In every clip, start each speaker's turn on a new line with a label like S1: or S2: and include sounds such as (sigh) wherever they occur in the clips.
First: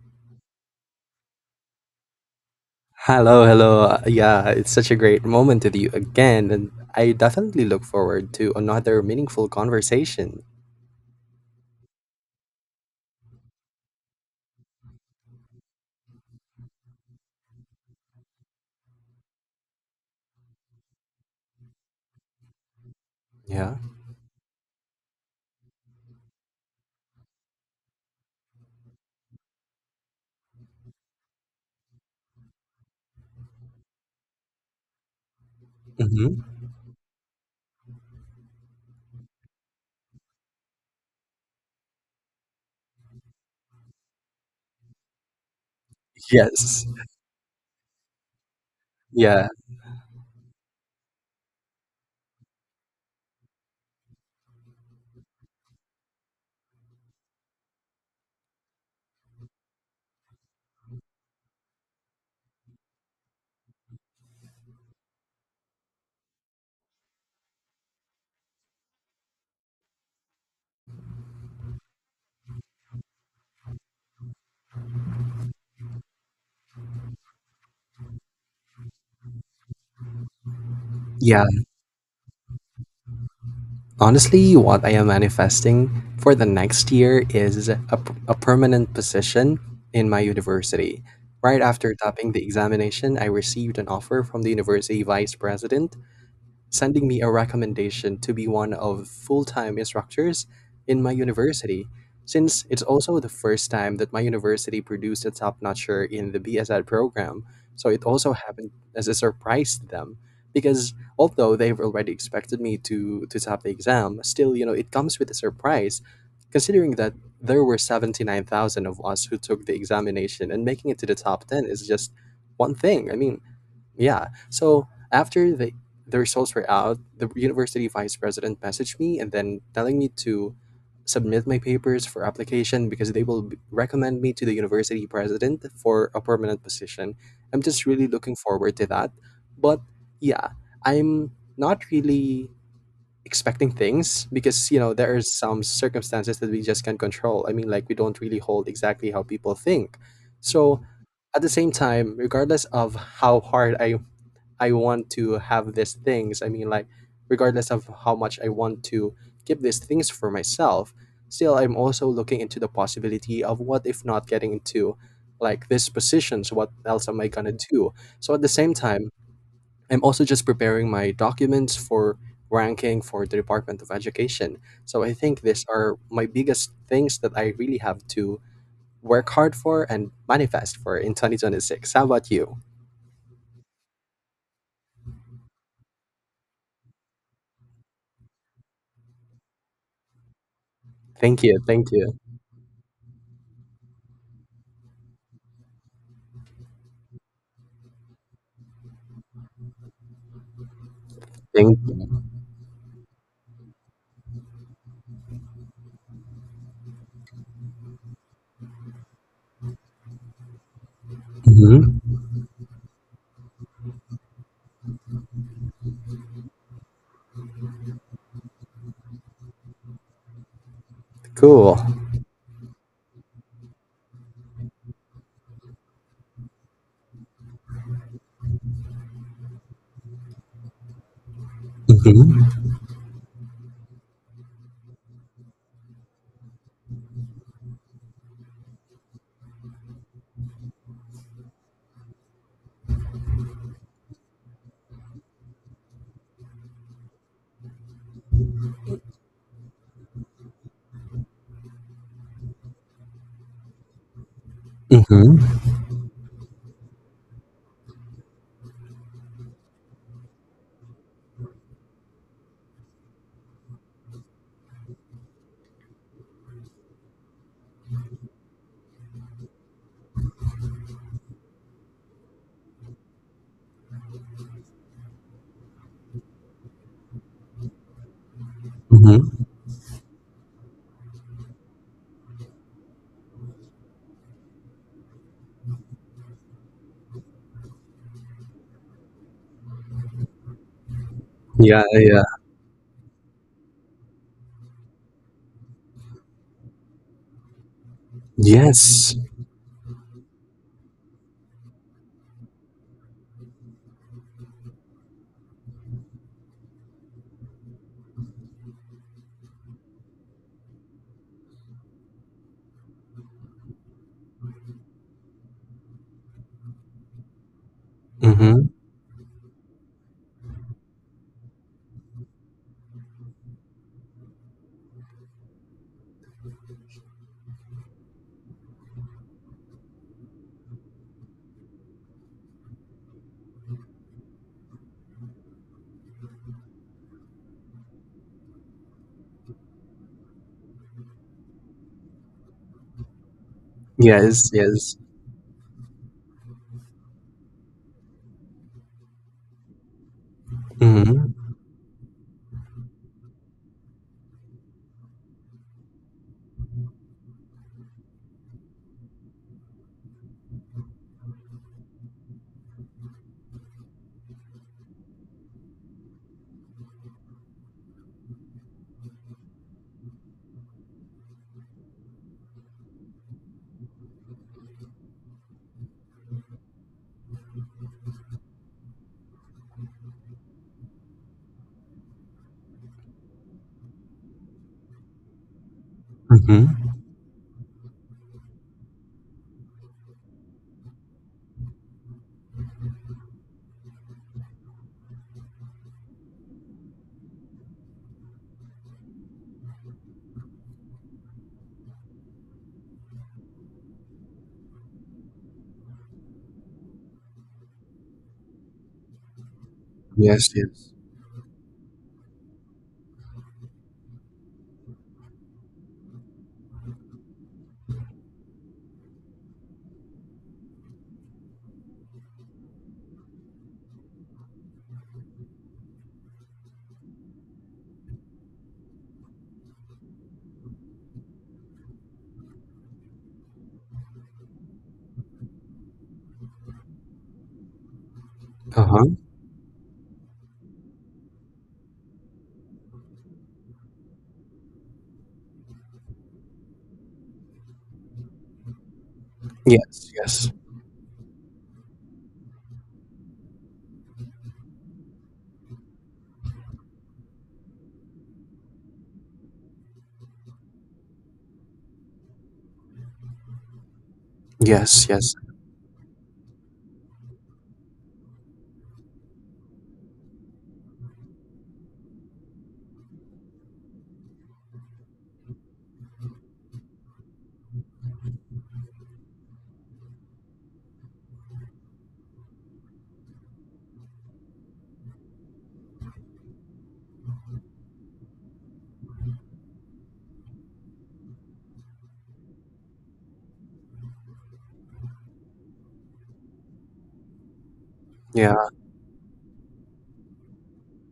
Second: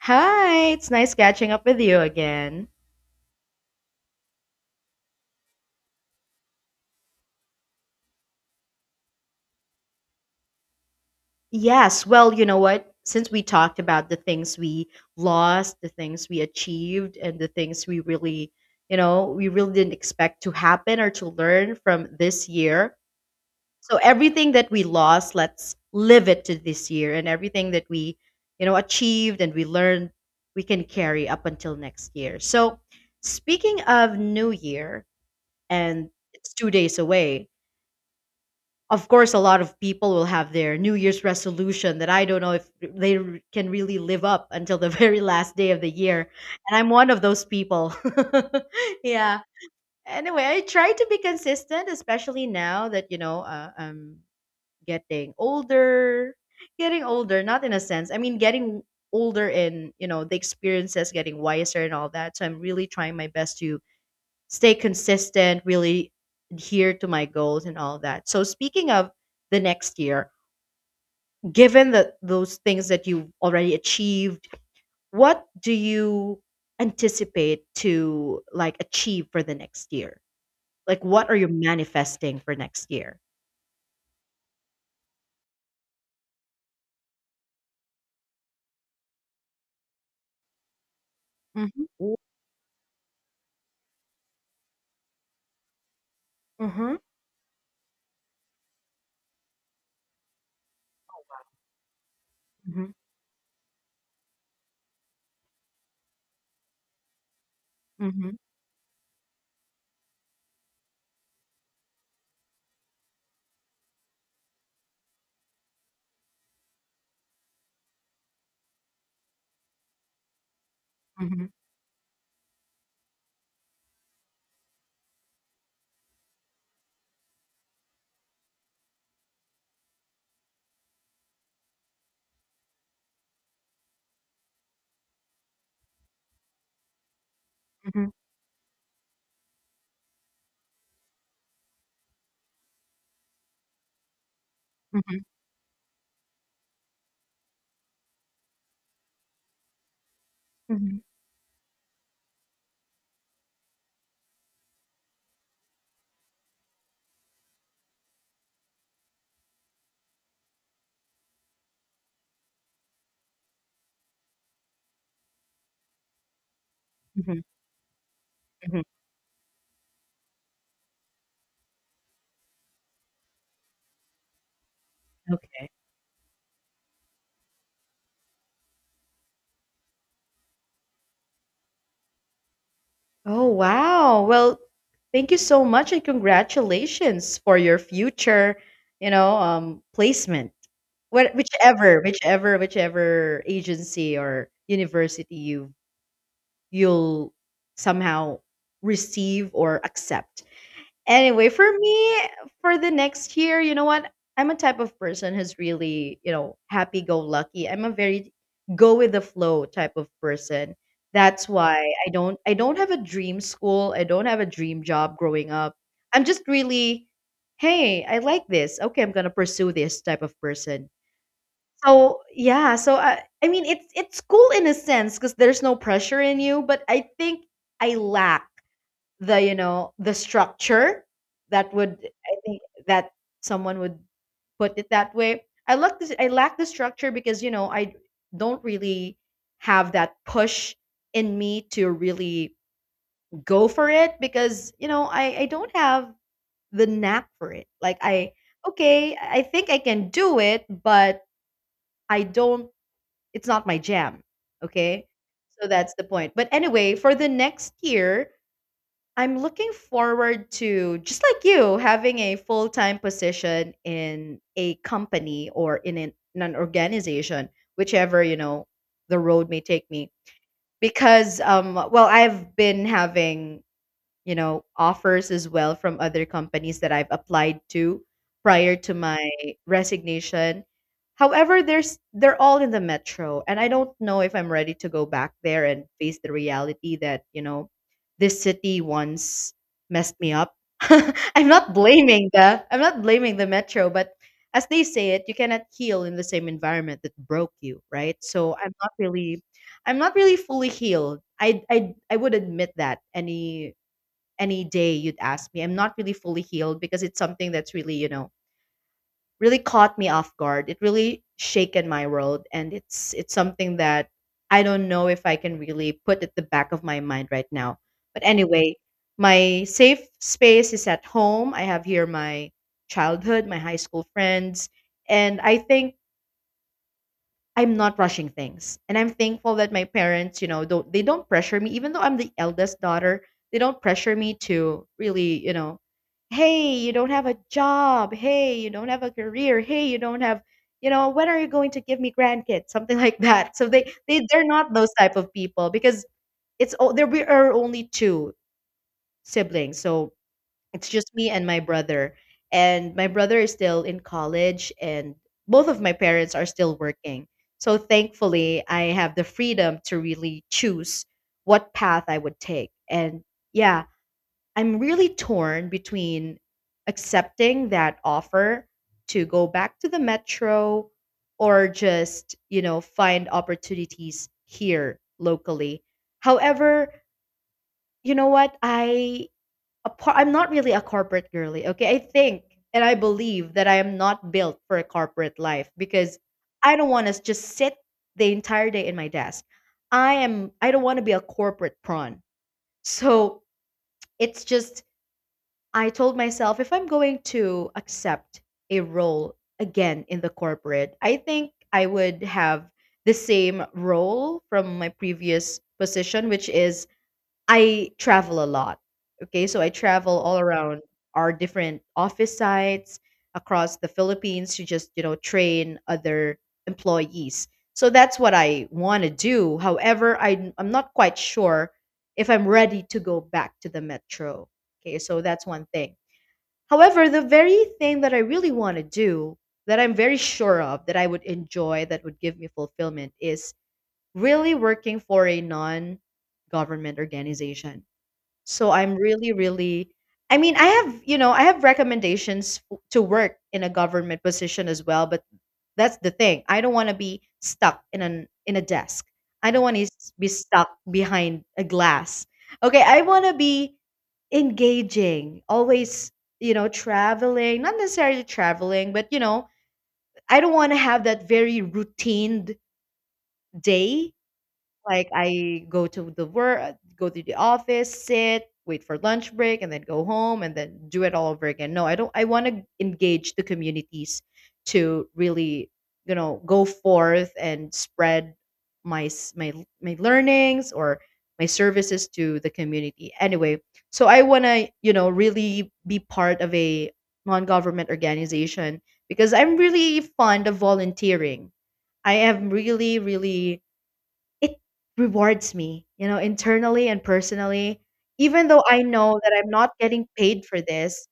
S1: Hi, it's nice catching up with you again.
S2: Hello, hello. Yeah, it's such a great moment with you again, and I definitely look forward to another meaningful conversation.
S1: Yes, well, you know what? Since we talked about the things we lost, the things we achieved, and the things we really, we really didn't expect to happen or to learn from this year.
S2: Yeah.
S1: So everything that we lost, let's live it to this year. And everything that we achieved and we learned, we can carry up until next year. So speaking of New Year, and
S2: Hmm.
S1: it's 2 days away. Of course, a lot of people will have their new year's resolution that I don't know if can really live up until the (laughs) very last day of the year, and
S2: Yes.
S1: I'm one of those people. (laughs) Yeah,
S2: Yeah.
S1: anyway, I try to be consistent, especially now that I'm getting older. Getting older not in a sense, I mean, getting older in the experiences, getting wiser and all that. So I'm really trying my best to stay consistent, really adhere to my goals and all that. So speaking of the next year, given that those things that you've already achieved, what do you anticipate to like achieve for the next year? Like what are
S2: Yeah.
S1: you manifesting for next year?
S2: Honestly, what I am manifesting for the next year is a permanent position in my university. Right
S1: Mhm.
S2: after
S1: Ooh.
S2: topping the examination, I received an offer from the university vice president
S1: Mhm.
S2: sending me a recommendation to be one of full-time instructors in my university, since it's
S1: Mhm.
S2: also the first time that my university produced a top-notcher in the BSED program, so it also
S1: Mhm.
S2: happened as a surprise to them, because although they've already expected me to top the exam, still, you know, it comes with a surprise, considering that there were 79,000 of us who took the examination, and making it to the top
S1: Mhm.
S2: 10 is just one thing. I mean, yeah. So after the results were out, the university vice president messaged me and then telling me to submit my papers for application, because they will recommend me to the university president for a permanent position. I'm just really
S1: Mhm.
S2: looking forward to that. But yeah, I'm not really expecting things, because you know there are
S1: Mhm.
S2: some circumstances that we just can't control. I mean, like, we don't really hold exactly how people think. So
S1: Mhm.
S2: at the same time, regardless of how hard I want to have these things. I mean, like, regardless of how much I want to keep these things for myself, still, I'm also looking into the possibility of, what if not getting into like these positions, what else am I
S1: Mhm.
S2: gonna do? So at the same
S1: Mhm.
S2: time, I'm also just preparing my documents for ranking for the Department of Education. So I think these
S1: Okay.
S2: are my biggest things that I really have to work hard for and manifest for in 2026. How about you?
S1: Oh, wow. Well, thank you so much and congratulations for your future, placement. What,
S2: Thank you. Thank
S1: whichever,
S2: you.
S1: whichever, whichever agency or university you'll somehow receive or accept. Anyway, for
S2: Thank
S1: me, for the next year, you know what? I'm a type of person who's really happy go lucky. I'm a very go with the flow type of person. That's why
S2: you.
S1: I don't have a dream school. I don't have a dream job growing up. I'm just really, hey, I like this. Okay, I'm gonna pursue this type of person.
S2: Cool.
S1: So yeah, so I mean it's cool in a sense because there's no pressure in you, but I think I lack the structure that would, I
S2: Mm-hmm.
S1: think, that someone would put it that way. I lack the structure because, you know, I, don't really have that push in me to really go for it because, you know, I don't have the knack for it. Like I okay, I think I can do it, but I don't it's not my jam. Okay.
S2: Mm-hmm.
S1: So that's the point. But anyway, for the next year, I'm looking forward to just like you having a full-time position in a company or in an organization, whichever, the road may take me. Because well, I've been having, offers as well from other companies that I've applied to prior to my
S2: Mm-hmm.
S1: resignation. However, there's they're all in the metro, and I don't know if I'm ready to go back there and face the reality that this city once messed me up. (laughs) I'm not
S2: Yeah, yeah.
S1: blaming the metro, but as they say it, you cannot heal in the same environment that broke you, right? So I'm not
S2: Yes.
S1: really I'm not really fully healed. I would admit that any day you'd ask me. I'm not really fully healed because it's something that's really caught me off guard. It really shaken my world and it's something that I don't know if I can really put at the back of my mind right now. But
S2: Mm-hmm.
S1: anyway, my safe space is at home. I have here my childhood, my high school friends, and I think I'm not rushing things. And I'm thankful that my parents don't pressure me, even though I'm the eldest daughter, they don't pressure me to really, hey, you don't have a job, hey, you don't have a career, hey, you don't have, when are you going to give me grandkids? Something (laughs) like that. So they're
S2: Yes,
S1: not those
S2: yes.
S1: type of people because there we are only two siblings. So it's just me
S2: Mm-hmm.
S1: and my brother is still in college, and both of my parents are still working. So thankfully, I have the freedom to really choose what path I would take. And yeah, I'm really torn between accepting that offer to go back to the metro or just find opportunities here locally. However, you know what? I'm not really a corporate girly, okay? I think and I believe that I am not built for a corporate life because
S2: Mm-hmm.
S1: I don't want to just sit the entire day in my desk. I don't want to be a corporate prawn. So it's just I told myself if I'm going to accept a role again in the corporate, I think I would have the same role from my previous position, which is I travel a lot. Okay, so I travel all
S2: Yes,
S1: around
S2: yes.
S1: our different office sites across the Philippines to just train other employees. So that's what I want to do. However, I'm not quite sure if I'm ready to go back to the metro. Okay, so that's one thing. However, the very thing that I really want to do, that I'm very sure of, that I would enjoy, that would give me fulfillment, is really working for a non government organization. So I'm
S2: Uh-huh.
S1: really, really, I mean, I have, I have recommendations to work in a government position as well, but that's the thing. I don't want to be stuck in a desk. I don't want to
S2: Yes,
S1: be
S2: yes.
S1: stuck behind a glass. Okay, I want to be engaging, always, traveling, not necessarily traveling, but I don't want to have that very routine day,
S2: Yes,
S1: like
S2: yes.
S1: I go to the work, go to the office, sit, wait for lunch break, and then go home and then do it all over again. No, I don't. I want to engage the communities to really, go forth and spread my s- my my learnings or my services to the community. Anyway, so I want to really be part of a non-government organization because I'm really fond of volunteering. I am really, really it rewards me internally and personally, even
S2: Yeah.
S1: though I know that I'm not getting paid for this,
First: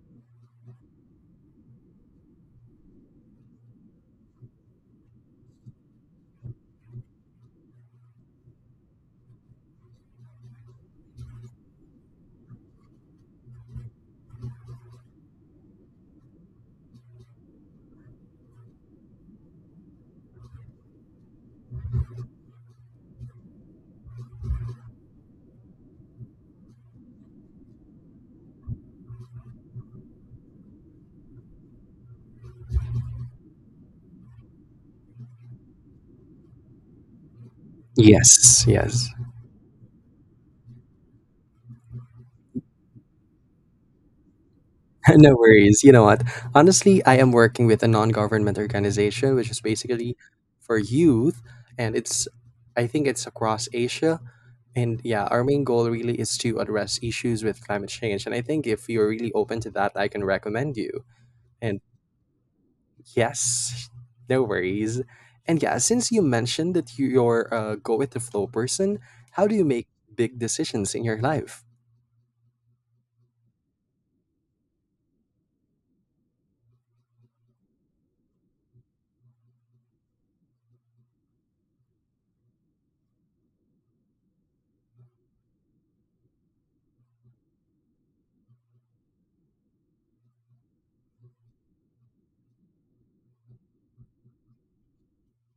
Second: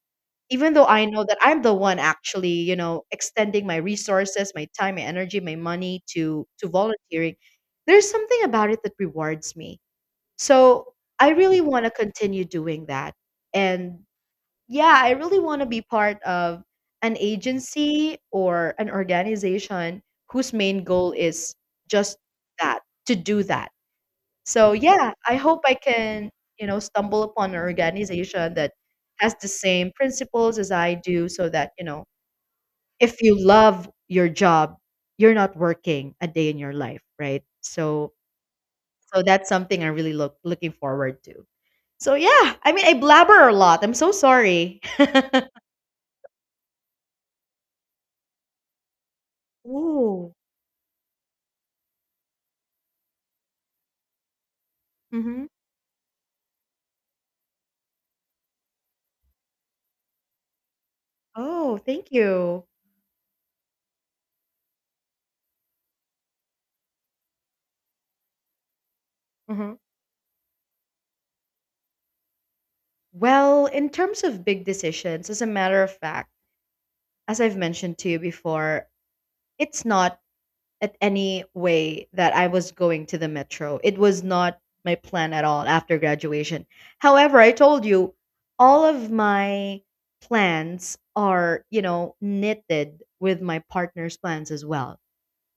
S1: even though I know that I'm the one actually extending my resources, my time, my energy, my money to volunteering, there's something about it that rewards me. So, I really want to continue doing that. And yeah, I really want to be part of an agency or an organization whose main goal is just that, to do that. So yeah, I hope I can stumble upon an organization that has the same principles as I do so that if you love your job, you're not working a day in your life, right? So
S2: Yes, yes.
S1: so that's something I really looking forward to. So yeah, I mean, I blabber a lot. I'm so sorry. (laughs)
S2: (laughs) No worries. You know what? Honestly, I am working with a non-government organization which is basically
S1: Oh.
S2: for youth, and it's I think it's across Asia. And yeah, our
S1: Mm-hmm.
S2: main goal really is to address issues with climate change. And I think if you're really open to that, I can recommend you.
S1: Oh,
S2: And
S1: thank you.
S2: yes, (laughs) no worries. And yeah, since you mentioned that you're a go with the flow person, how do you
S1: hmm
S2: make big decisions in your life?
S1: Well, in terms of big decisions, as a matter of fact, as I've mentioned to you before, it's not at any way that I was going to the metro. It was not my plan at all after graduation. However, I told you all of my plans are knitted with my partner's plans as well.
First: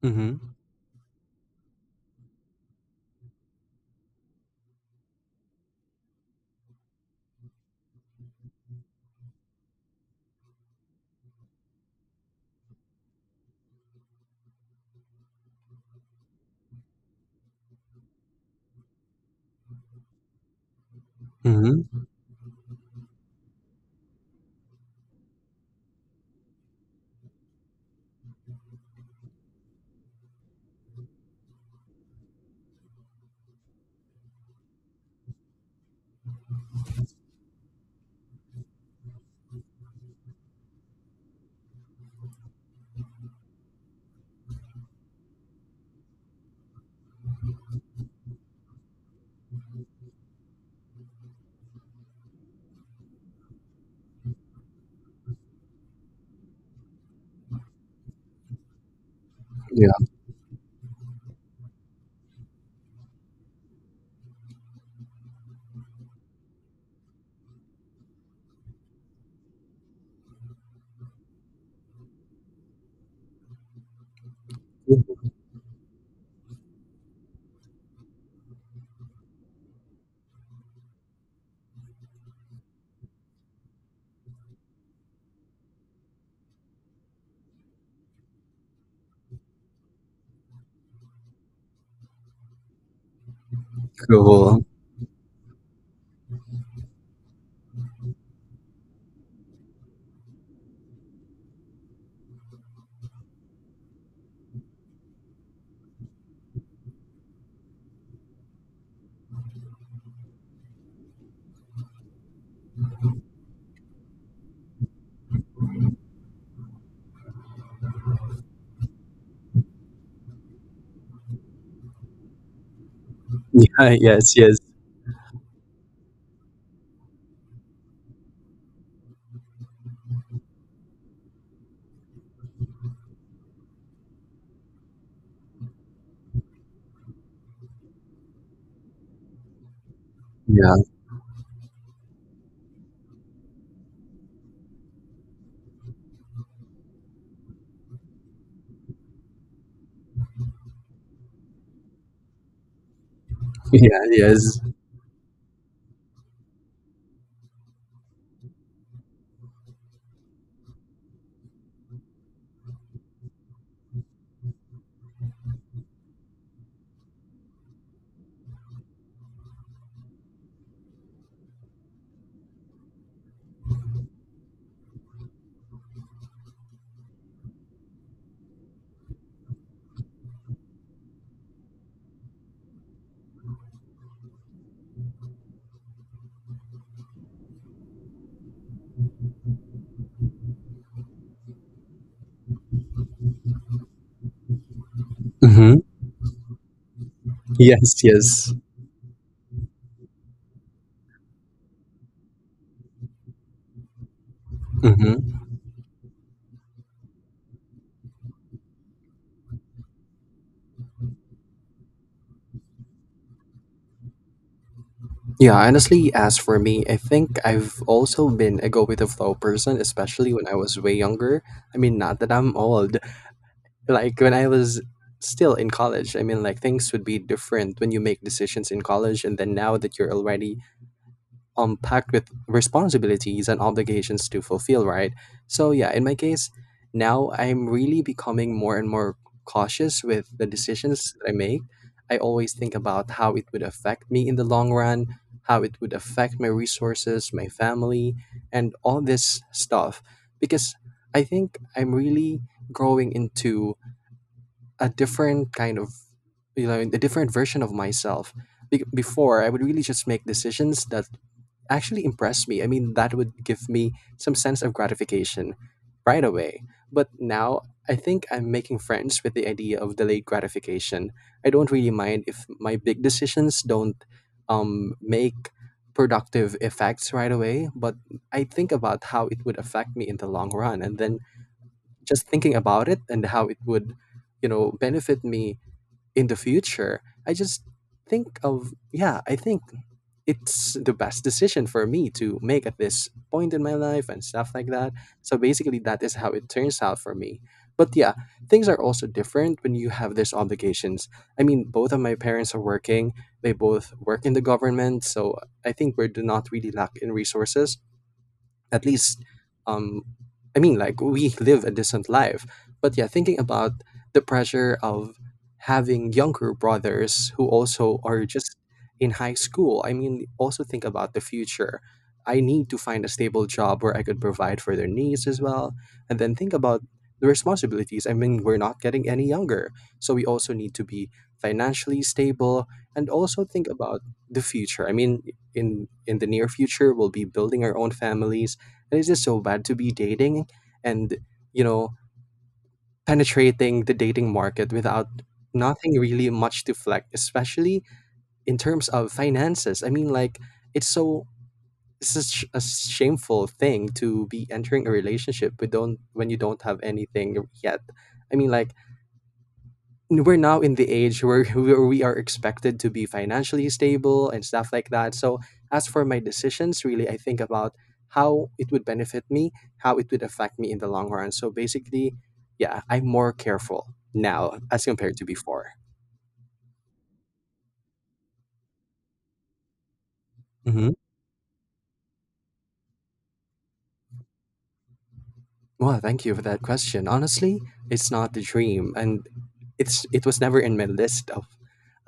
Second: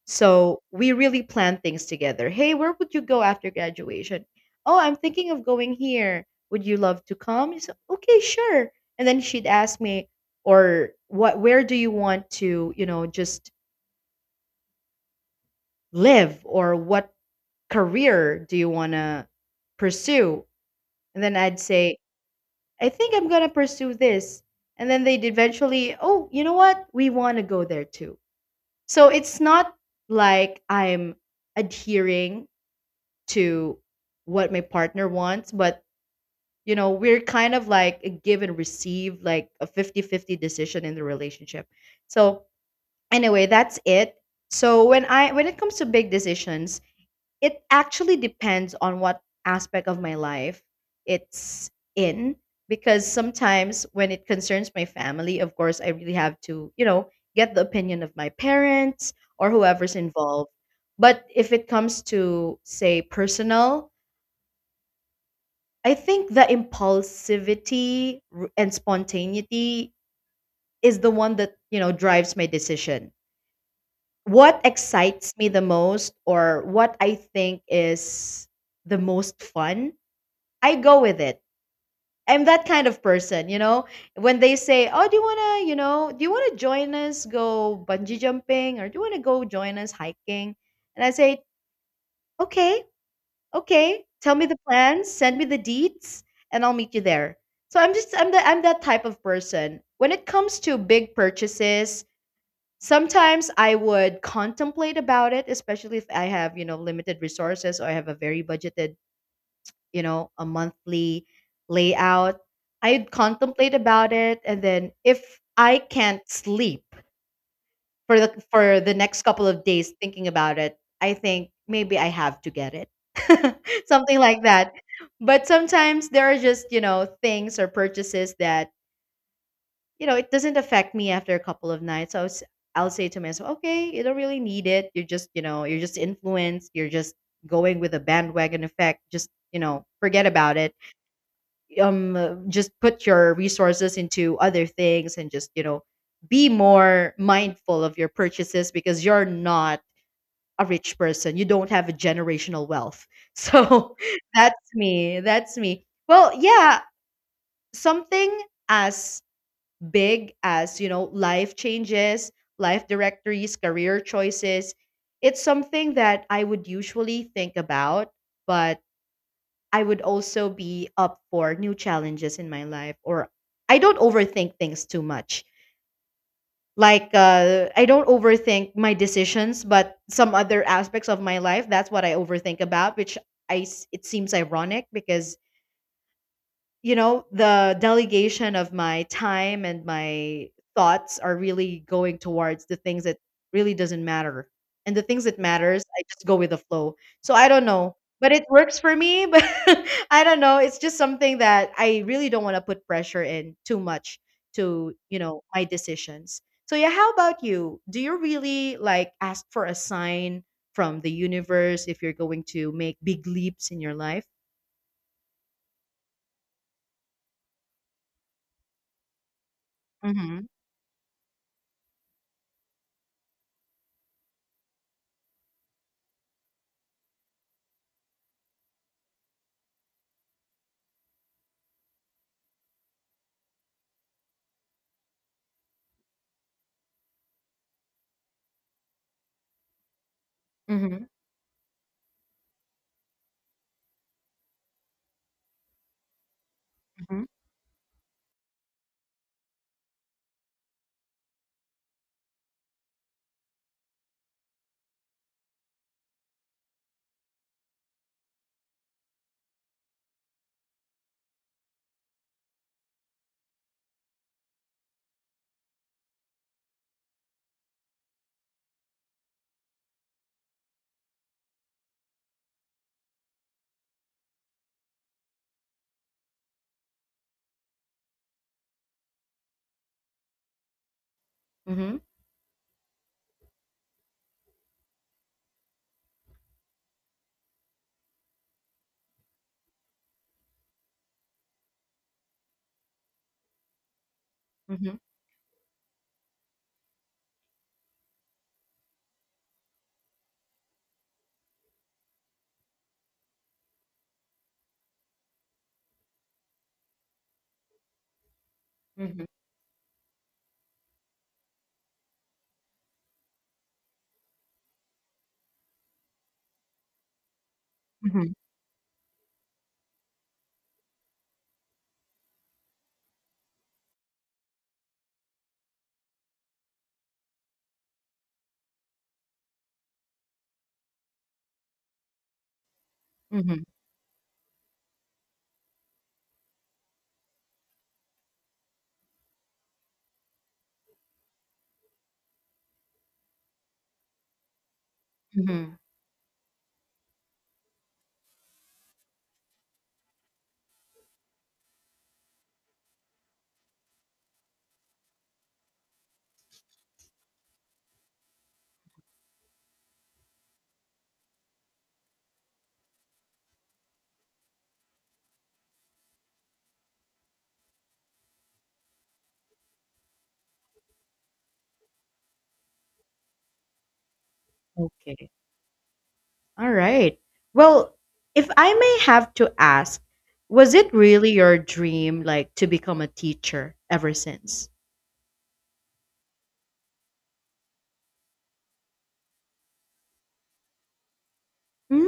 S2: Mm-hmm.
S1: So we really plan things together. Hey, where would you go after graduation? Oh, I'm thinking of going here. Would you love to come? I said, okay, sure. And then she'd ask me, or what where do you want to just live, or what career do you wanna pursue? And then I'd say,
S2: Mm-hmm.
S1: "I think I'm gonna pursue this." And then they'd eventually, "Oh, you know what? We wanna go there too." So it's not like I'm adhering to what my partner wants, but we're kind of like a give and receive, like a fifty-fifty decision in the relationship. So, anyway, that's it. So when it comes to big decisions, it actually depends on what aspect of my life it's in, because sometimes when it concerns my family, of course, I really have to get the opinion of my parents or
S2: Yeah.
S1: whoever's involved. But if it comes to, say, personal, I think the impulsivity and spontaneity is the one that drives my decision. What excites me the most or what I think is the most fun, I go with it. I'm that kind of person. When they say, "Oh, do you wanna do you wanna join us go bungee jumping, or do you wanna go join us hiking?" And I say, "Okay, okay. Tell me the
S2: Cool. (laughs)
S1: plans, send me the deets, and I'll meet you there." So I'm just I'm the I'm that type of person. When it comes to big purchases, sometimes I would contemplate about it, especially if I have limited resources, or I have a very budgeted, a monthly layout. I'd contemplate about it, and then if I can't sleep for the next couple of days thinking about it, I think maybe I have to get it. (laughs)
S2: Yeah.
S1: Something
S2: Yes.
S1: like
S2: Yes.
S1: that. But sometimes there are just things or purchases that it doesn't affect me after a couple of nights. I'll say to myself, okay, you don't really need it. You're just influenced. You're just going with a bandwagon effect. Just, forget about it.
S2: Yeah.
S1: Just put your resources into other things, and just be more mindful of your purchases, because you're not a rich person. You don't have a generational wealth. (laughs)
S2: (laughs)
S1: So
S2: Yeah.
S1: that's
S2: Yes.
S1: me, that's me. Well, yeah, something as big as, life changes, life directories, career choices, it's something that I would usually think about. But I would also be up for new challenges in my life. Or I don't overthink things too much. Like, I don't overthink my decisions, but some other aspects of my life, that's what I overthink about, which it seems ironic, because, the delegation of my time and my thoughts are really going towards the things that really doesn't matter. And the things that
S2: Mm-hmm.
S1: matters, I just go with the flow. So I don't know,
S2: Yes.
S1: but it
S2: Yes.
S1: works for me, (laughs) but I don't know, it's just something that I really don't want to put pressure in too much to, you
S2: Mm-hmm.
S1: know, my decisions. So yeah, how about you? Do you really like ask for a sign from the universe if you're going to make big leaps in your life?
S2: Yeah. Honestly, as for me, I think I've also been a go with the flow person, especially
S1: Mhm.
S2: when I was way younger. I mean, not that I'm old, like when I was still in college. I mean, like, things would be different when you make decisions in college, and then now that you're already packed with responsibilities and obligations to fulfill, right? So yeah, in my case, now I'm really becoming more and more cautious with the
S1: Mhm.
S2: decisions that I make. I always think about how it would affect me in the long run, how it would affect my
S1: Mhm.
S2: resources, my family, and all this stuff, because I think I'm really growing into a different kind of, a different version of myself. Before I would really just make decisions that actually impress me. I mean, that would give me some sense of gratification right away. But now I think I'm making friends with the idea of delayed gratification. I don't really mind if my big decisions don't make productive effects right away, but I think about how it would affect me in the long run, and then
S1: Mhm.
S2: just thinking about it and how it would, you know, benefit me in the future. I just think of, yeah, I think it's the best decision for me to make at this point in my life, and stuff like that.
S1: Mhm,
S2: So basically that is how it turns out for me. But yeah, things are also different when you have these obligations. I mean, both of my parents are working, they both work in the government, so I think we do not really lack in resources, at least.
S1: mhm,
S2: um I mean, like, we live a decent life. But yeah, thinking about the pressure of having younger brothers who also are
S1: mhm,
S2: just in high school, I mean, also think about the future. I need to find a stable job where I could provide for their needs as well. And then think about the responsibilities. I mean, we're not getting any younger, so we also need to be financially stable. And also
S1: mhm,
S2: think about the future. I mean, in the near future, we'll be building our own families. And it's just so bad to be dating and, you know, penetrating the dating market without
S1: mhm.
S2: nothing really much to flex, especially in terms of finances. I mean, like, it's so it's such a shameful thing to be entering a relationship with, don't, when you don't have anything yet. I mean, like, we're now in the age where (laughs) where we are expected to be financially stable and stuff like that. So as for my decisions, really, I think about how it would benefit me, how it would affect me in the long run. So basically, yeah, I'm more careful now as compared to
S1: Okay.
S2: before.
S1: All right. Well, if I may have to ask, was
S2: Hmm.
S1: it really your dream, like, to become a teacher ever since?
S2: Well, thank you for that question. Honestly, it's not the dream, and it was never in my list of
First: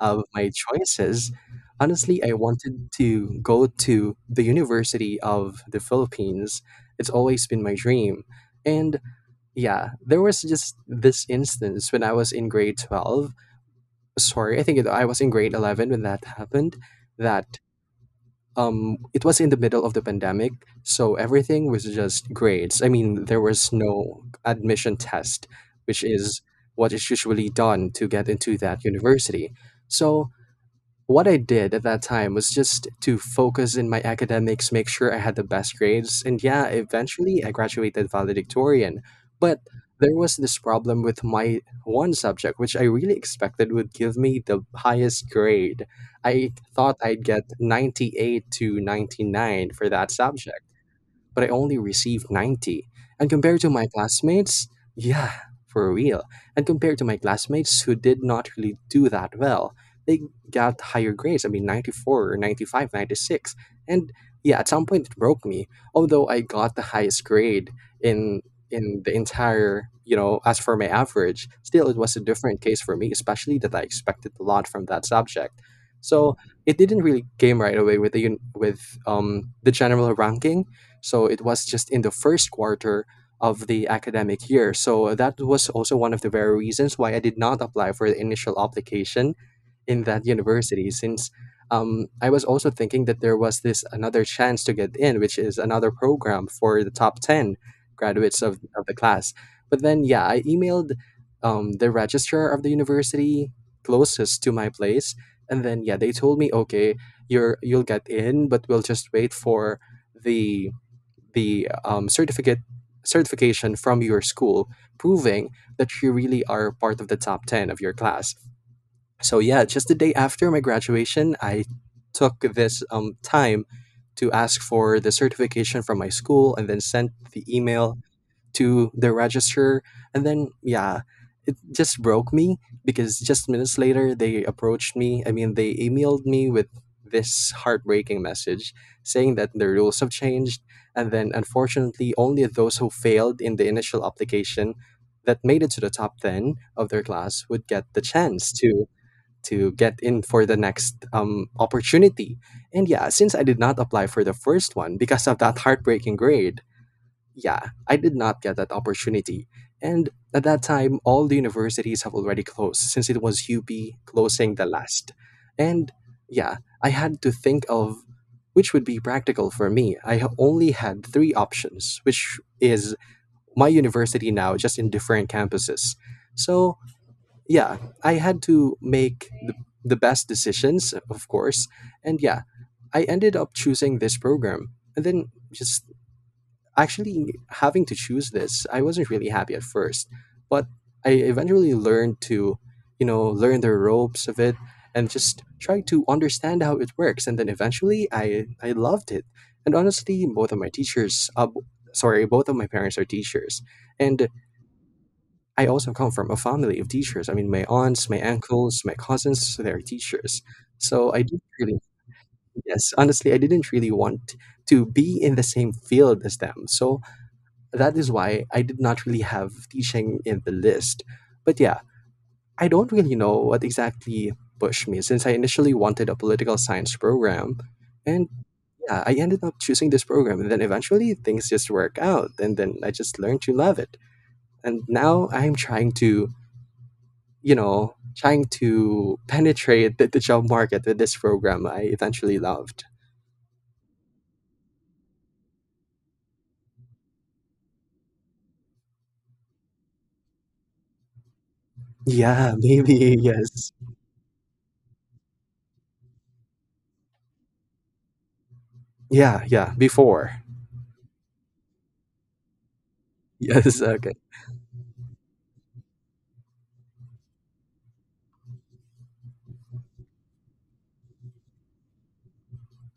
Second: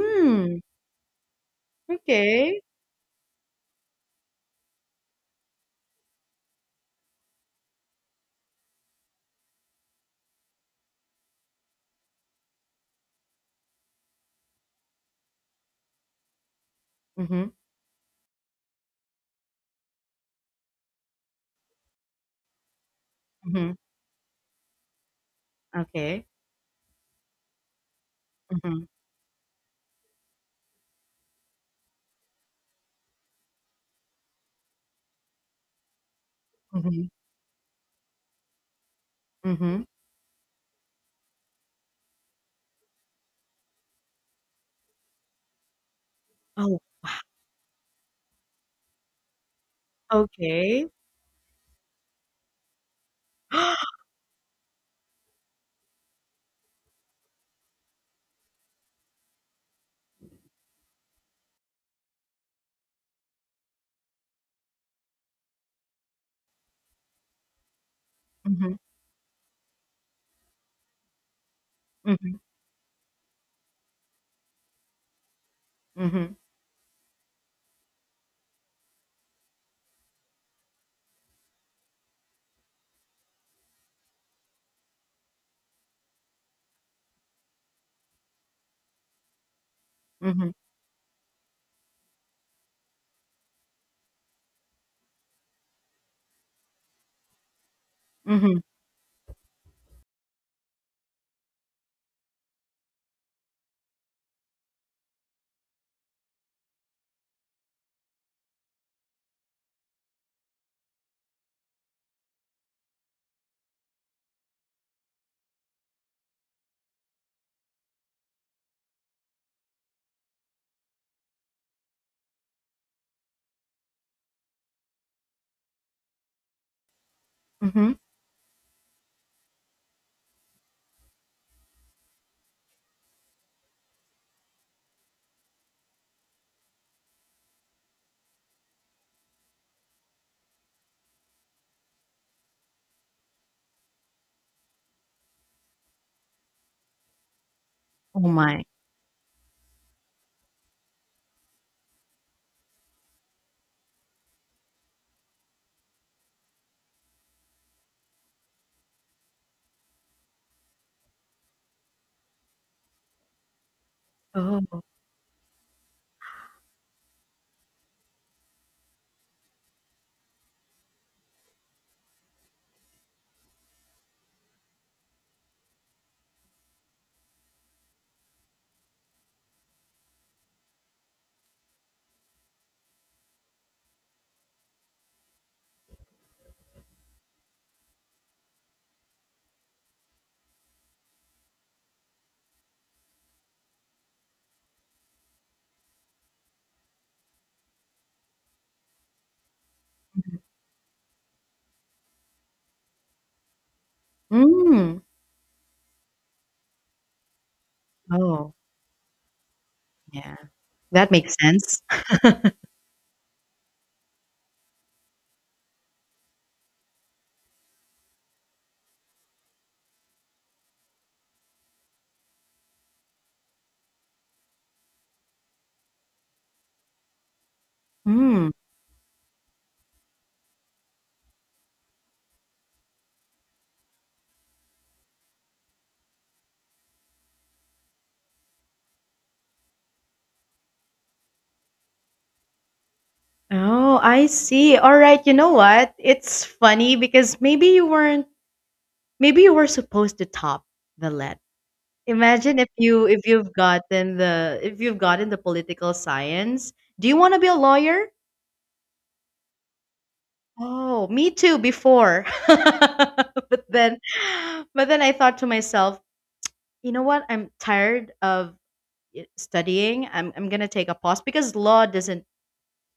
S2: of my choices. Honestly, I
S1: okay.
S2: wanted to go to the University of the Philippines. It's always been my dream. And yeah, there was just this instance when I was in grade 12. Sorry, I was in grade 11 when that happened.
S1: Mm-hmm,
S2: That it was in the middle of the pandemic, so everything was just grades. I mean, there was
S1: mm-hmm,
S2: no admission test, which
S1: okay.
S2: is what is usually done to get into that
S1: Mm-hmm,
S2: university. So what I did at that time was just to focus in my academics, make sure I had the best grades, and yeah,
S1: mm-hmm,
S2: eventually I graduated valedictorian. But
S1: mm-hmm.
S2: there was this problem with my one subject, which I really expected would give me the highest grade. I
S1: Oh,
S2: thought I'd get 98 to 99 for that subject,
S1: okay.
S2: but I only received 90. And compared to my
S1: (gasps)
S2: classmates, yeah, for real. And compared to my classmates who did not really do that well, they got higher grades. I mean, 94 or 95, 96. And yeah, at some point it broke me. Although I got the highest grade in
S1: Mm-hmm,
S2: in the entire, you know, as for my average, still it was a
S1: mm-hmm,
S2: different case for me, especially that I expected a lot from that subject.
S1: mm-hmm,
S2: So it didn't really came right away with the general ranking, so it was just in the first quarter of the academic year. So that was also one of the very reasons why I did not apply for the initial application in that
S1: mm-hmm,
S2: university, since I was also thinking that there was this another chance to get in, which is another program for the top 10 graduates
S1: mm-hmm,
S2: of the class. But then, yeah, I emailed the registrar of the university closest to my place. And then, yeah, they told me, okay, you'll get in, but we'll just wait for the the certificate certification from your school, proving that you really are part of the top 10 of your class. So yeah, just the day after my graduation I took this time to ask for the certification from my school and then sent the
S1: mm-hmm.
S2: email to the register. And then yeah, it just broke me, because just minutes later they approached me. I mean, they emailed me with this heartbreaking message saying that the rules have changed, and then unfortunately only those who failed in the initial application that made it to the top 10 of their class would get the
S1: Oh
S2: chance
S1: my.
S2: to get in for the next opportunity. And yeah, since I did not apply for the first one because of that heartbreaking grade, yeah, I did not get that opportunity. And at that time, all the universities have already closed since it was UP closing the
S1: Oh.
S2: last. And yeah, I had to think of which would be practical for me. I only had three options, which is my university now, just in different campuses. So yeah, I had to make the best decisions, of course. And yeah, I ended up choosing this program. And then just actually, having to choose this, I wasn't really happy at first, but I eventually learned to, you know, learn the ropes of it and just try to understand how it works. And then eventually, I loved it. And honestly, both of my teachers, sorry, both of my parents are teachers, and
S1: Mm.
S2: I also come from a family of teachers. I mean, my aunts, my
S1: Oh,
S2: uncles, my cousins, they're
S1: yeah.
S2: teachers.
S1: That
S2: So I
S1: makes
S2: didn't really,
S1: sense. (laughs)
S2: yes, honestly, I didn't really want to be in the same field as them. So that is why I did not really have teaching in the list. But yeah, I don't really know what exactly pushed me since I initially wanted a political science program. And
S1: Mm.
S2: yeah, I ended up choosing this program. And then eventually things just work out. And then I just learned to love it. And now I'm trying to, trying to penetrate the job market with this program I eventually loved.
S1: Oh, I see. All right, you know what? It's funny because maybe you weren't maybe you were supposed to top the let.
S2: Yeah, (laughs)
S1: Imagine if you
S2: maybe.
S1: if you've
S2: Yes.
S1: gotten the if you've gotten the political science. Do you want to be a lawyer?
S2: Yeah, yeah. Before. (laughs)
S1: Oh, me too before. (laughs) But
S2: Yes.
S1: then,
S2: Okay.
S1: I thought to myself, you know what? I'm tired of studying. I'm going to take a pause, because law doesn't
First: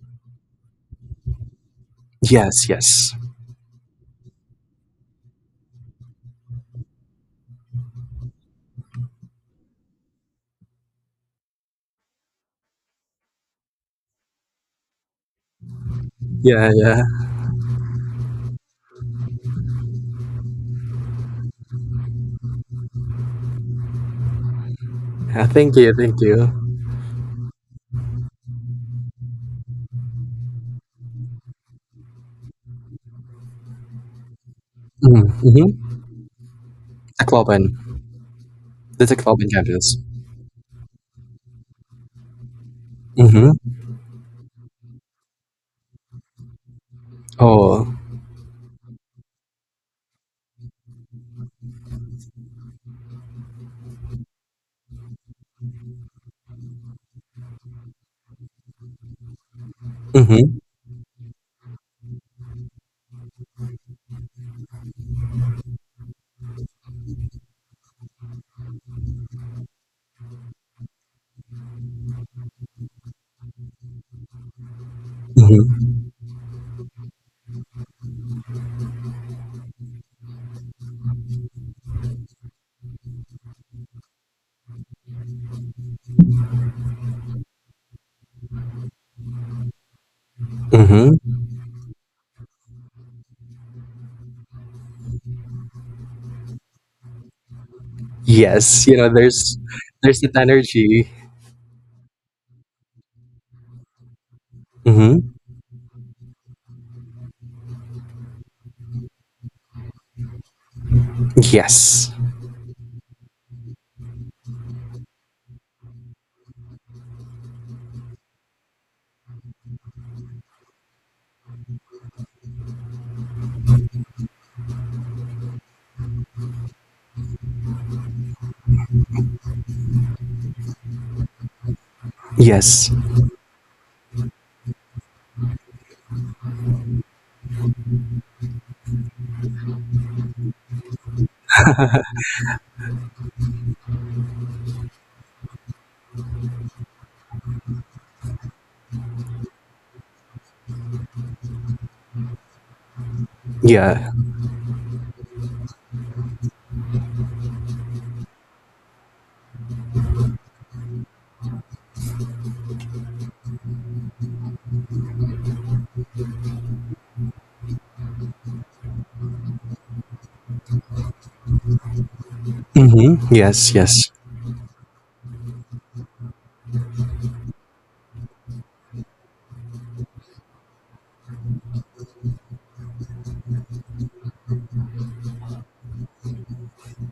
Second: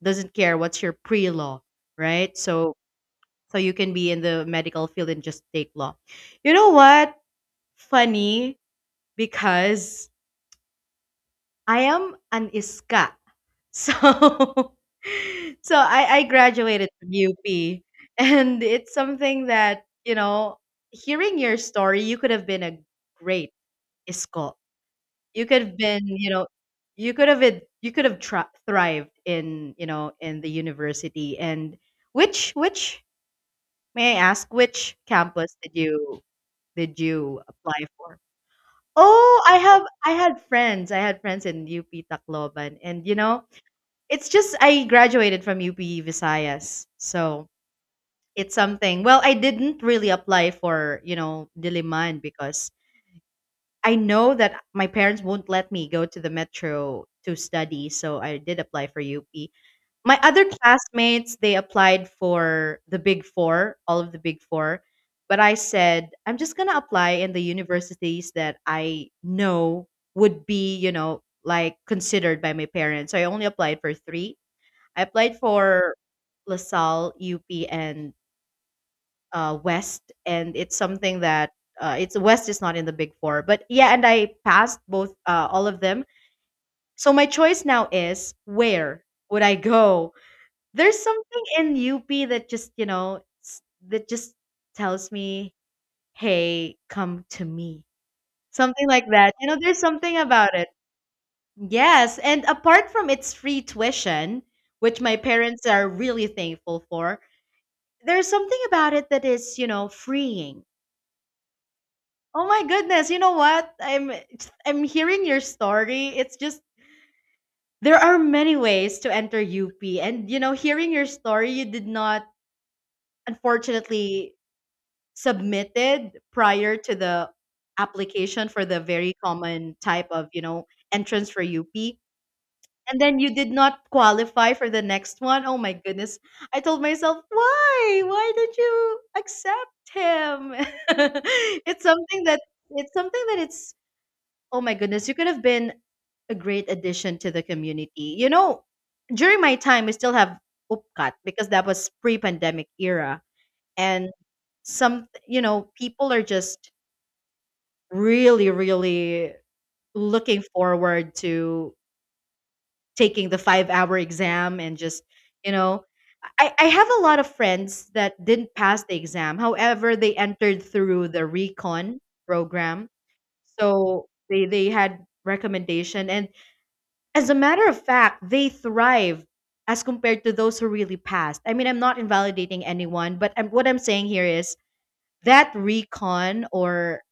S1: doesn't care what's your pre-law, right?
S2: Yes,
S1: So
S2: yes.
S1: So you can be in the medical field and just take law. You know what? Funny, because I am an iska. So (laughs) So I
S2: Yeah,
S1: graduated
S2: yeah.
S1: from UP, and it's something that, you know, hearing your story, you could have been a great isko. You
S2: Yeah,
S1: could
S2: thank
S1: have
S2: you,
S1: been,
S2: thank
S1: you know,
S2: you.
S1: you could have it you could have tri- thrived in the university. And which, may I ask, which campus did
S2: Mm-hmm.
S1: you
S2: Tacloban.
S1: apply for?
S2: The
S1: Oh,
S2: Tacloban
S1: I have
S2: campus.
S1: I had friends. I had friends in UP Tacloban. And, you know,
S2: Mm-hmm.
S1: it's just I graduated from UP Visayas. So,
S2: Oh.
S1: it's something. Well, I didn't really apply for Diliman, because I know that my parents won't let me go to the metro to study, so I did apply for UP. My other
S2: Mm-hmm.
S1: classmates, they applied for the Big Four, all of the Big Four. But I said, I'm just going to apply in the universities that I know would be, like considered by my parents. So I only applied for three. I applied
S2: Mm-hmm.
S1: for LaSalle, UP, and West. And it's something that it's West is not in the Big Four. But yeah, and I passed all of them. So my choice now is, where would I go? There's
S2: Mm-hmm.
S1: something in UP that just, you know, s- that just tells me, "Hey, come to me."
S2: Yes.
S1: Something
S2: You
S1: like
S2: know,
S1: that.
S2: there's
S1: There's something
S2: there's that
S1: about it.
S2: energy.
S1: Yes, and apart from its free tuition, which my
S2: Mm-hmm.
S1: parents are really thankful for, there's something about it that is freeing.
S2: Yes.
S1: Oh my goodness, you know what? I'm hearing your story. It's just, there are many ways to enter UP, and, hearing your story, you did not, unfortunately, submitted prior to the application for the very common type of entrance for UP.
S2: Yes.
S1: And then you did not qualify for the next one. Oh my goodness. I told myself, why? Why did you accept him? (laughs) it's something that it's something that it's Oh my goodness, you could have been a great addition to the community. During my time we still have Upkat, because that was pre-pandemic era, and
S2: Yeah.
S1: some people are just really really looking forward to taking the 5-hour exam, and just, you know, I have a lot of friends that didn't pass the exam, however they entered through the recon program.
S2: Mm-hmm. Yes,
S1: So
S2: yes.
S1: they had recommendation, and as a matter of fact, they thrived as compared to those who really passed. I mean, I'm not invalidating anyone, but what I'm saying here is that recon, or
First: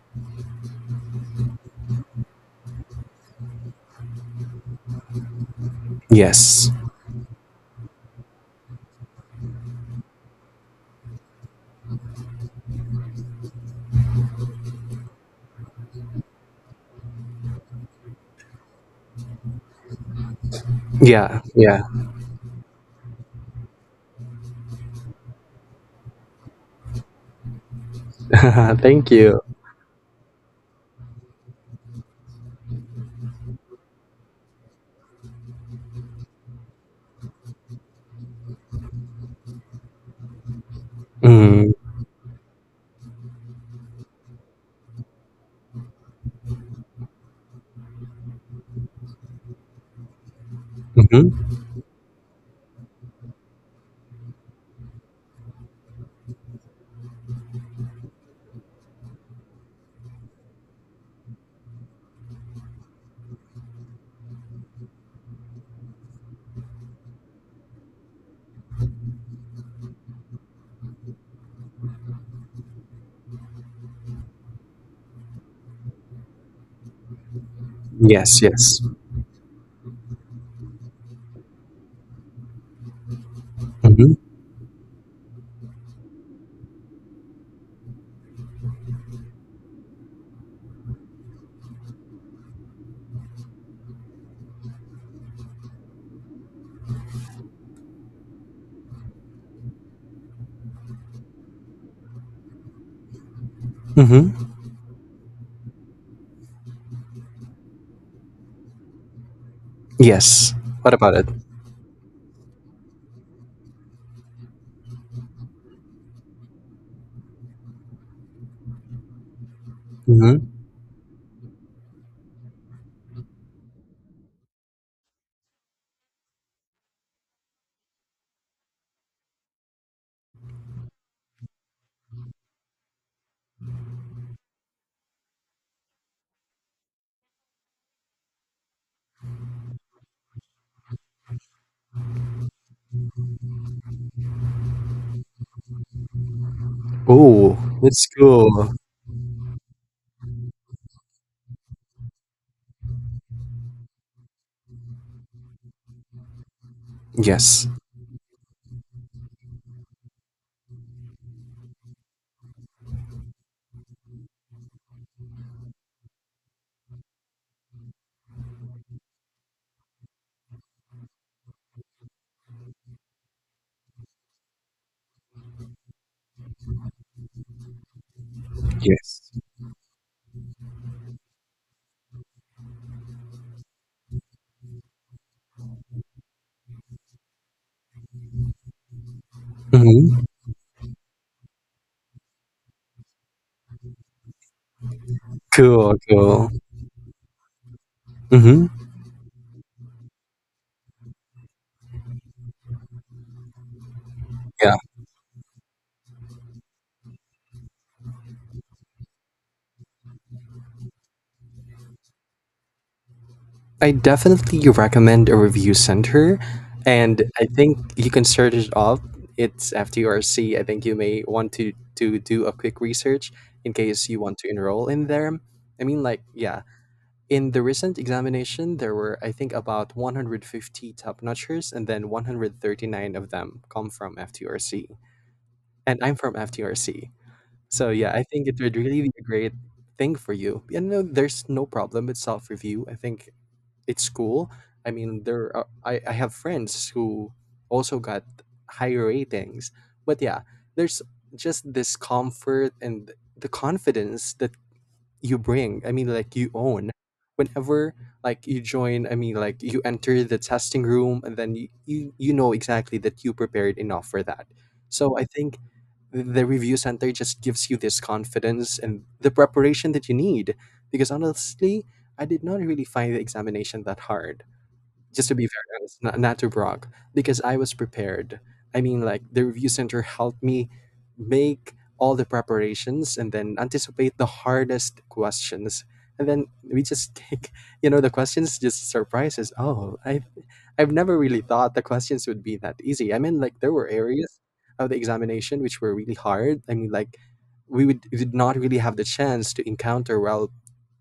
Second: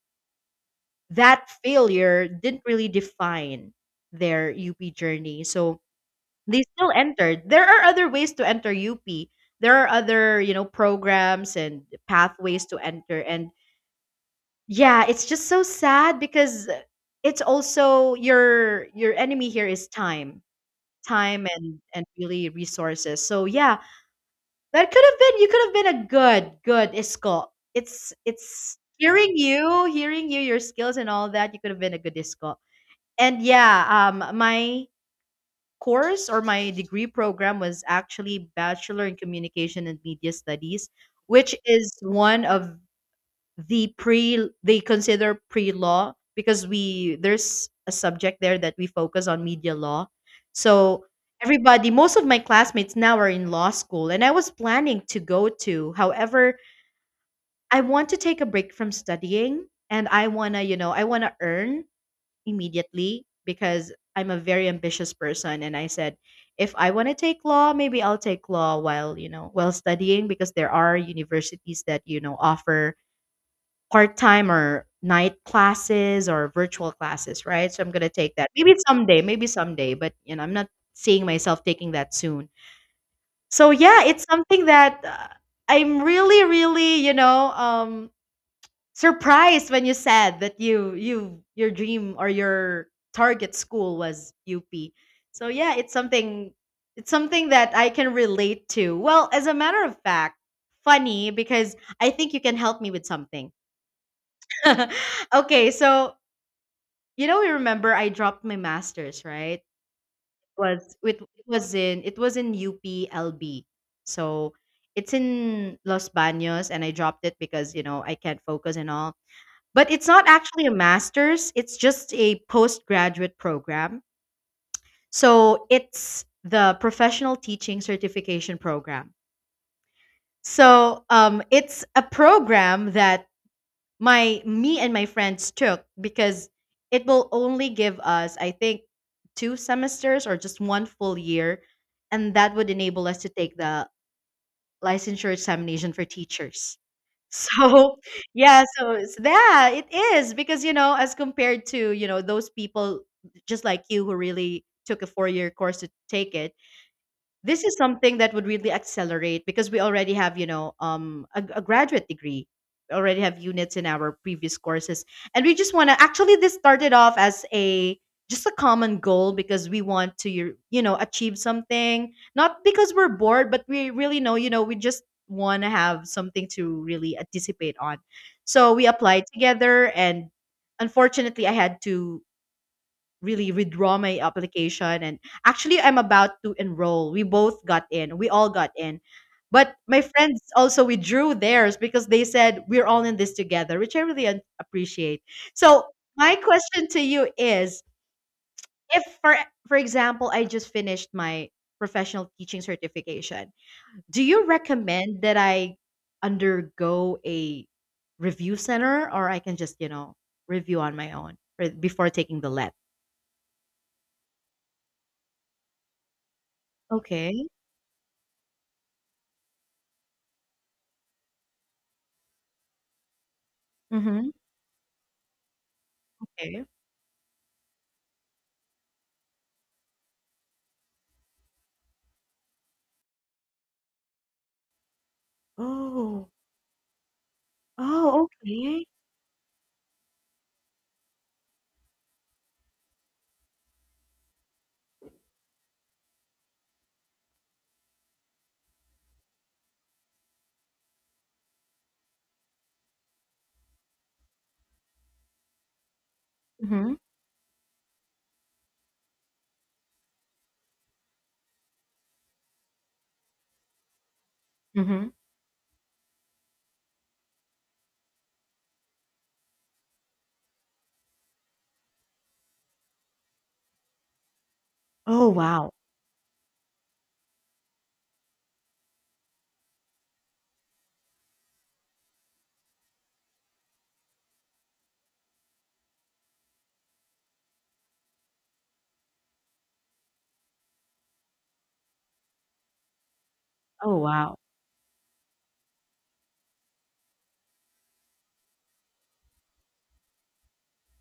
S1: that failure, didn't really define their UP journey. So they
S2: Yes.
S1: still entered. There are other ways to enter UP. There are other programs and pathways to enter. And yeah, it's just so sad, because it's also your, enemy here is time.
S2: Yeah.
S1: Time,
S2: Yeah.
S1: and really resources. So yeah, that could have been you could have been a good, good isco. It's
S2: (laughs) Thank you.
S1: hearing you, your skills and all that, you could have been a good isco. And yeah, my course, or my degree program, was actually Bachelor in Communication and Media Studies, which
S2: Mm-hmm.
S1: is one of the pre they consider pre law, because we there's a subject there that we focus on media law. So
S2: Mm-hmm.
S1: everybody, most of my classmates now, are in law school, and I was planning to go to. However, I want to take a break from studying, and I wanna, you know, I wanna earn immediately, because I'm a very ambitious person, and I said, if I want to take law, maybe I'll take law while, while studying, because there are universities that offer part-time or night classes or virtual classes, right? So I'm going to take
S2: Yes,
S1: that, maybe
S2: yes.
S1: someday, maybe someday, but I'm not seeing myself taking that soon. So yeah,
S2: Mm-hmm.
S1: it's something that, I'm really really, surprised when you said that your dream, or your target school, was UP. So yeah, it's something that I can relate to. Well, as a matter of fact, funny because I think you can help me with something.
S2: Mm-hmm.
S1: (laughs) okay, so, you remember I dropped my masters, right?
S2: Yes. What
S1: Was
S2: about it?
S1: it was in UPLB. So it's in Los Baños, and I dropped it because, you know, I can't focus and all. But it's not
S2: Mm-hmm.
S1: actually a master's, it's just a postgraduate program. So it's the professional teaching certification program. So, it's a program that my me and my friends took, because it will only give us, I think, two semesters or just one full year, and that would enable us to take the licensure examination for teachers.
S2: Oh,
S1: So,
S2: that's
S1: (laughs) yeah,
S2: cool.
S1: so it's that it is, because, you know, as compared to, you know, those people just like you who really took a four-year course to take it, this
S2: Yes.
S1: is something that would really accelerate, because we already have a graduate degree. We already have units in our previous courses, and we just want to, actually, this started off as a, just a common goal, because we want to achieve something, not because we're bored, but we really know, we just want to have something to really anticipate on. So we applied
S2: Yes.
S1: together, and unfortunately, I had to really withdraw my application. And actually, I'm about to enroll. We both got in. We all got in. But my
S2: Hmm.
S1: friends also withdrew theirs, because they said we're all in this together, which I really appreciate. So
S2: Cool,
S1: my
S2: cool.
S1: question to you is,
S2: Hmm.
S1: if, for example, I just finished my professional teaching certification, do you
S2: Yeah.
S1: recommend that I undergo a review center, or I can just, review on my own before taking the let?
S2: I definitely recommend a review center. And I
S1: Okay.
S2: think you can search it up. It's FTRC. I think you may want to do a quick research in case you
S1: Mm-hmm.
S2: want to enroll in there. I mean, like, yeah.
S1: Okay.
S2: In the recent examination, there were, I think, about 150 top notchers, and then 139 of them come from FTRC. And I'm
S1: Oh.
S2: from FTRC. So yeah, I
S1: Oh,
S2: think it would
S1: okay.
S2: really be a great thing for you. And no, there's no problem with self-review. I think it's cool. I mean, I have friends who also got higher ratings. But yeah, there's just this comfort and the confidence that you bring. I mean, like you own.
S1: Mhm,
S2: Whenever, like you join, I mean, like you enter the testing room and then you, you know exactly that you prepared enough for that.
S1: mhm.
S2: So I think the review center just gives you this confidence and the preparation that you need, because honestly I did not really find the examination that hard, just
S1: Oh,
S2: to be
S1: wow.
S2: very honest, not to brag, because I was prepared. I mean, like the review center helped me make all the preparations and then anticipate the hardest questions. And then we just take, (laughs) the questions just surprises. Oh, I've never really thought the questions would be that easy. I mean, like there were
S1: Oh, wow.
S2: areas of the examination which were really hard. I mean, like we did not really have the chance to encounter, well,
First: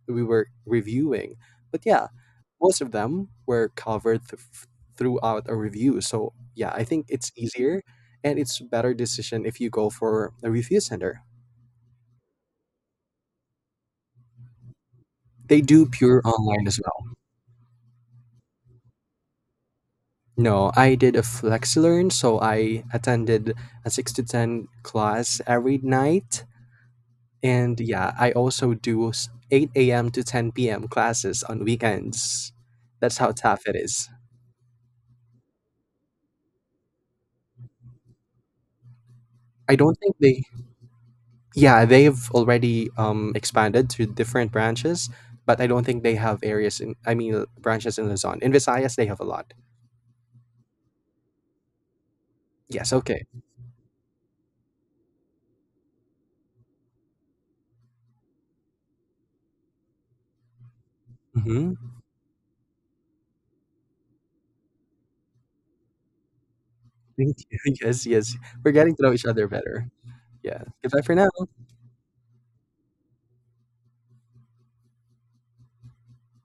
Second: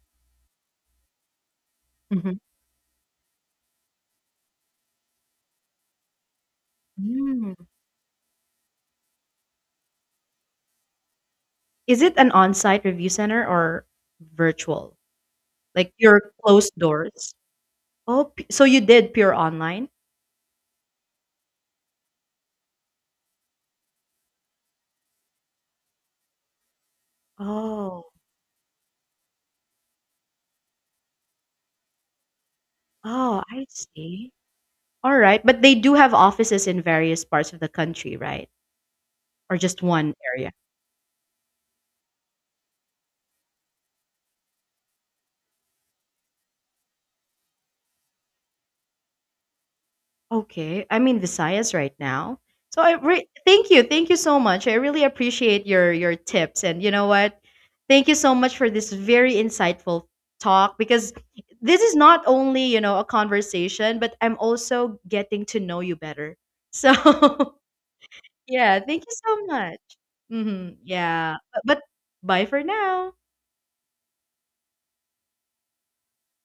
S2: we were reviewing. But yeah,
S1: Mhm.
S2: most of them were covered throughout a review. So yeah, I think it's
S1: Mm.
S2: easier and it's better decision if you go for a review center.
S1: Is it an on-site review center, or virtual?
S2: They do
S1: Like,
S2: pure
S1: you're
S2: online
S1: closed
S2: as well.
S1: doors? Oh, p so you did pure online?
S2: No, I did a FlexiLearn, so I attended a 6 to 10 class every night. And
S1: Oh.
S2: yeah, I also do 8 a.m. to 10 p.m. classes on weekends. That's how
S1: Oh, I
S2: tough it is.
S1: see. Alright, but they do have offices in various parts of the country, right? Or
S2: I
S1: just
S2: don't
S1: one
S2: think they
S1: area?
S2: Yeah, they've already expanded to different branches, but I don't think they have areas in, I mean, branches in Luzon. In Visayas, they have a lot.
S1: Okay, I'm in Visayas right now. So
S2: Yes, okay.
S1: thank you so much. I really appreciate your tips, and you know what? Thank you so much for this very insightful talk, because
S2: Mm-hmm.
S1: this is not only a conversation, but I'm also getting to know you better. So
S2: Thank you. (laughs) Yes, yes.
S1: (laughs)
S2: We're
S1: yeah,
S2: getting to
S1: thank
S2: know
S1: you
S2: each
S1: so
S2: other
S1: much.
S2: better. Yeah.
S1: Hmm,
S2: Goodbye for now.
S1: yeah, but bye for now.